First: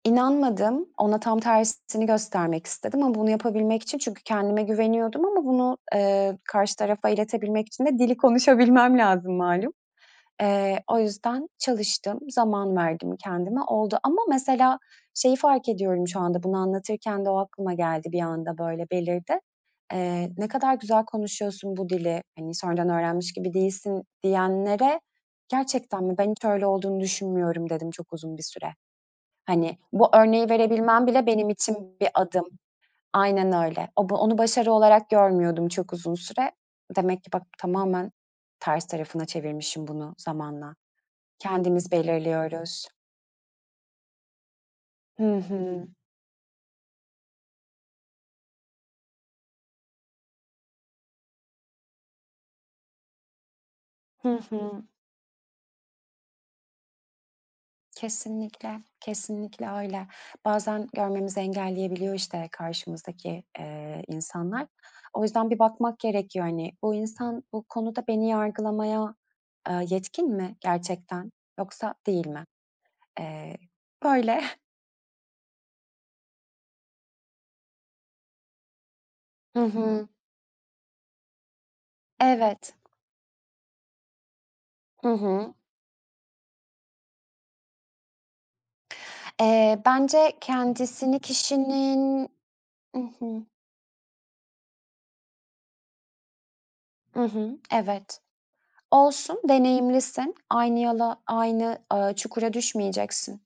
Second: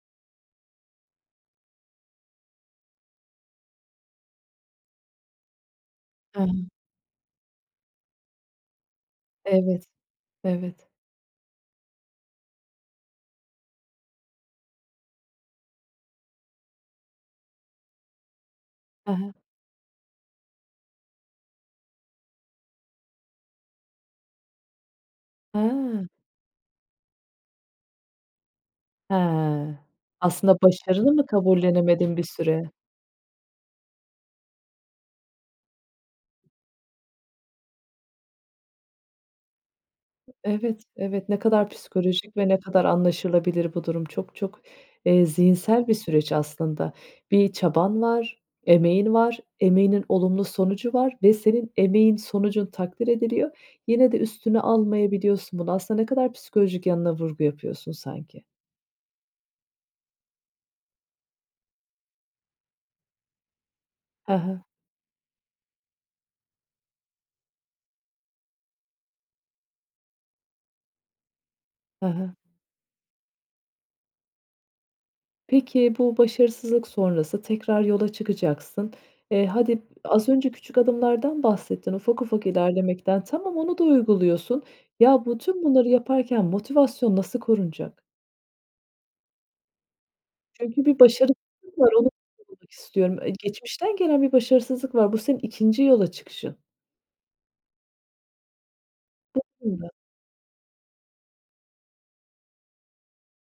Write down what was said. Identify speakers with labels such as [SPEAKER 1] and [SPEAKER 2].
[SPEAKER 1] İnanmadım. Ona tam tersini göstermek istedim ama bunu yapabilmek için çünkü kendime güveniyordum ama bunu, eee,
[SPEAKER 2] He.
[SPEAKER 1] karşı tarafa iletebilmek için de dili konuşabilmem lazım malum.
[SPEAKER 2] Evet,
[SPEAKER 1] Eee,
[SPEAKER 2] evet.
[SPEAKER 1] o yüzden çalıştım, zaman verdim kendime, oldu ama mesela şeyi fark ediyorum, şu anda bunu anlatırken de o aklıma geldi bir anda böyle,
[SPEAKER 2] He he.
[SPEAKER 1] belirdi. Eee, "Ne kadar güzel konuşuyorsun bu dili, hani, sonradan öğrenmiş gibi değilsin." diyenlere "Gerçekten
[SPEAKER 2] He.
[SPEAKER 1] mi? Ben hiç öyle olduğunu düşünmüyorum." dedim çok uzun bir süre.
[SPEAKER 2] He,
[SPEAKER 1] Hani, bu örneği
[SPEAKER 2] aslında
[SPEAKER 1] verebilmem
[SPEAKER 2] başarını mı
[SPEAKER 1] bile benim için bir
[SPEAKER 2] kabullenemedin bir
[SPEAKER 1] adım.
[SPEAKER 2] süre?
[SPEAKER 1] Aynen öyle. O bu onu başarı olarak görmüyordum çok uzun süre demek ki bak, tamamen ters tarafına çevirmişim bunu zamanla
[SPEAKER 2] Evet, evet. Ne kadar
[SPEAKER 1] kendimiz
[SPEAKER 2] psikolojik ve ne kadar
[SPEAKER 1] belirliyoruz.
[SPEAKER 2] anlaşılabilir bu durum. Çok çok, eee,
[SPEAKER 1] Hı hı.
[SPEAKER 2] zihinsel bir süreç aslında. Bir çaban var, emeğin var, emeğinin olumlu sonucu var ve senin emeğin, sonucun takdir ediliyor. Yine de
[SPEAKER 1] Hı
[SPEAKER 2] üstüne
[SPEAKER 1] hı.
[SPEAKER 2] almayabiliyorsun bunu. Aslında ne kadar psikolojik yanına vurgu yapıyorsun sanki.
[SPEAKER 1] Kesinlikle, kesinlikle öyle. Bazen görmemizi engelleyebiliyor işte karşımızdaki, eee,
[SPEAKER 2] He he.
[SPEAKER 1] insanlar. O yüzden bir bakmak gerekiyor, hani, bu insan bu konuda beni yargılamaya, eee, yetkin mi gerçekten yoksa
[SPEAKER 2] He
[SPEAKER 1] değil
[SPEAKER 2] he.
[SPEAKER 1] mi? Eee, böyle.
[SPEAKER 2] Peki, bu başarısızlık sonrası tekrar yola çıkacaksın. Eee,
[SPEAKER 1] Hı
[SPEAKER 2] hadi
[SPEAKER 1] hı.
[SPEAKER 2] az önce küçük adımlardan bahsettin, ufak ufak
[SPEAKER 1] Evet.
[SPEAKER 2] ilerlemekten. Tamam, onu da uyguluyorsun.
[SPEAKER 1] Hı
[SPEAKER 2] Ya, bu
[SPEAKER 1] hı.
[SPEAKER 2] tüm bunları yaparken motivasyon nasıl korunacak?
[SPEAKER 1] Eee, bence
[SPEAKER 2] Çünkü bir
[SPEAKER 1] kendisini
[SPEAKER 2] başarısızlık var, onu
[SPEAKER 1] kişinin
[SPEAKER 2] sormak
[SPEAKER 1] I
[SPEAKER 2] istiyorum. E,
[SPEAKER 1] hı.
[SPEAKER 2] geçmişten gelen bir başarısızlık var. Bu senin 2'nci yola çıkışın.
[SPEAKER 1] I hı, evet. Olsun
[SPEAKER 2] [unintelligible]
[SPEAKER 1] deneyimlisin, aynı yola, aynı, ııı, çukura düşmeyeceksin.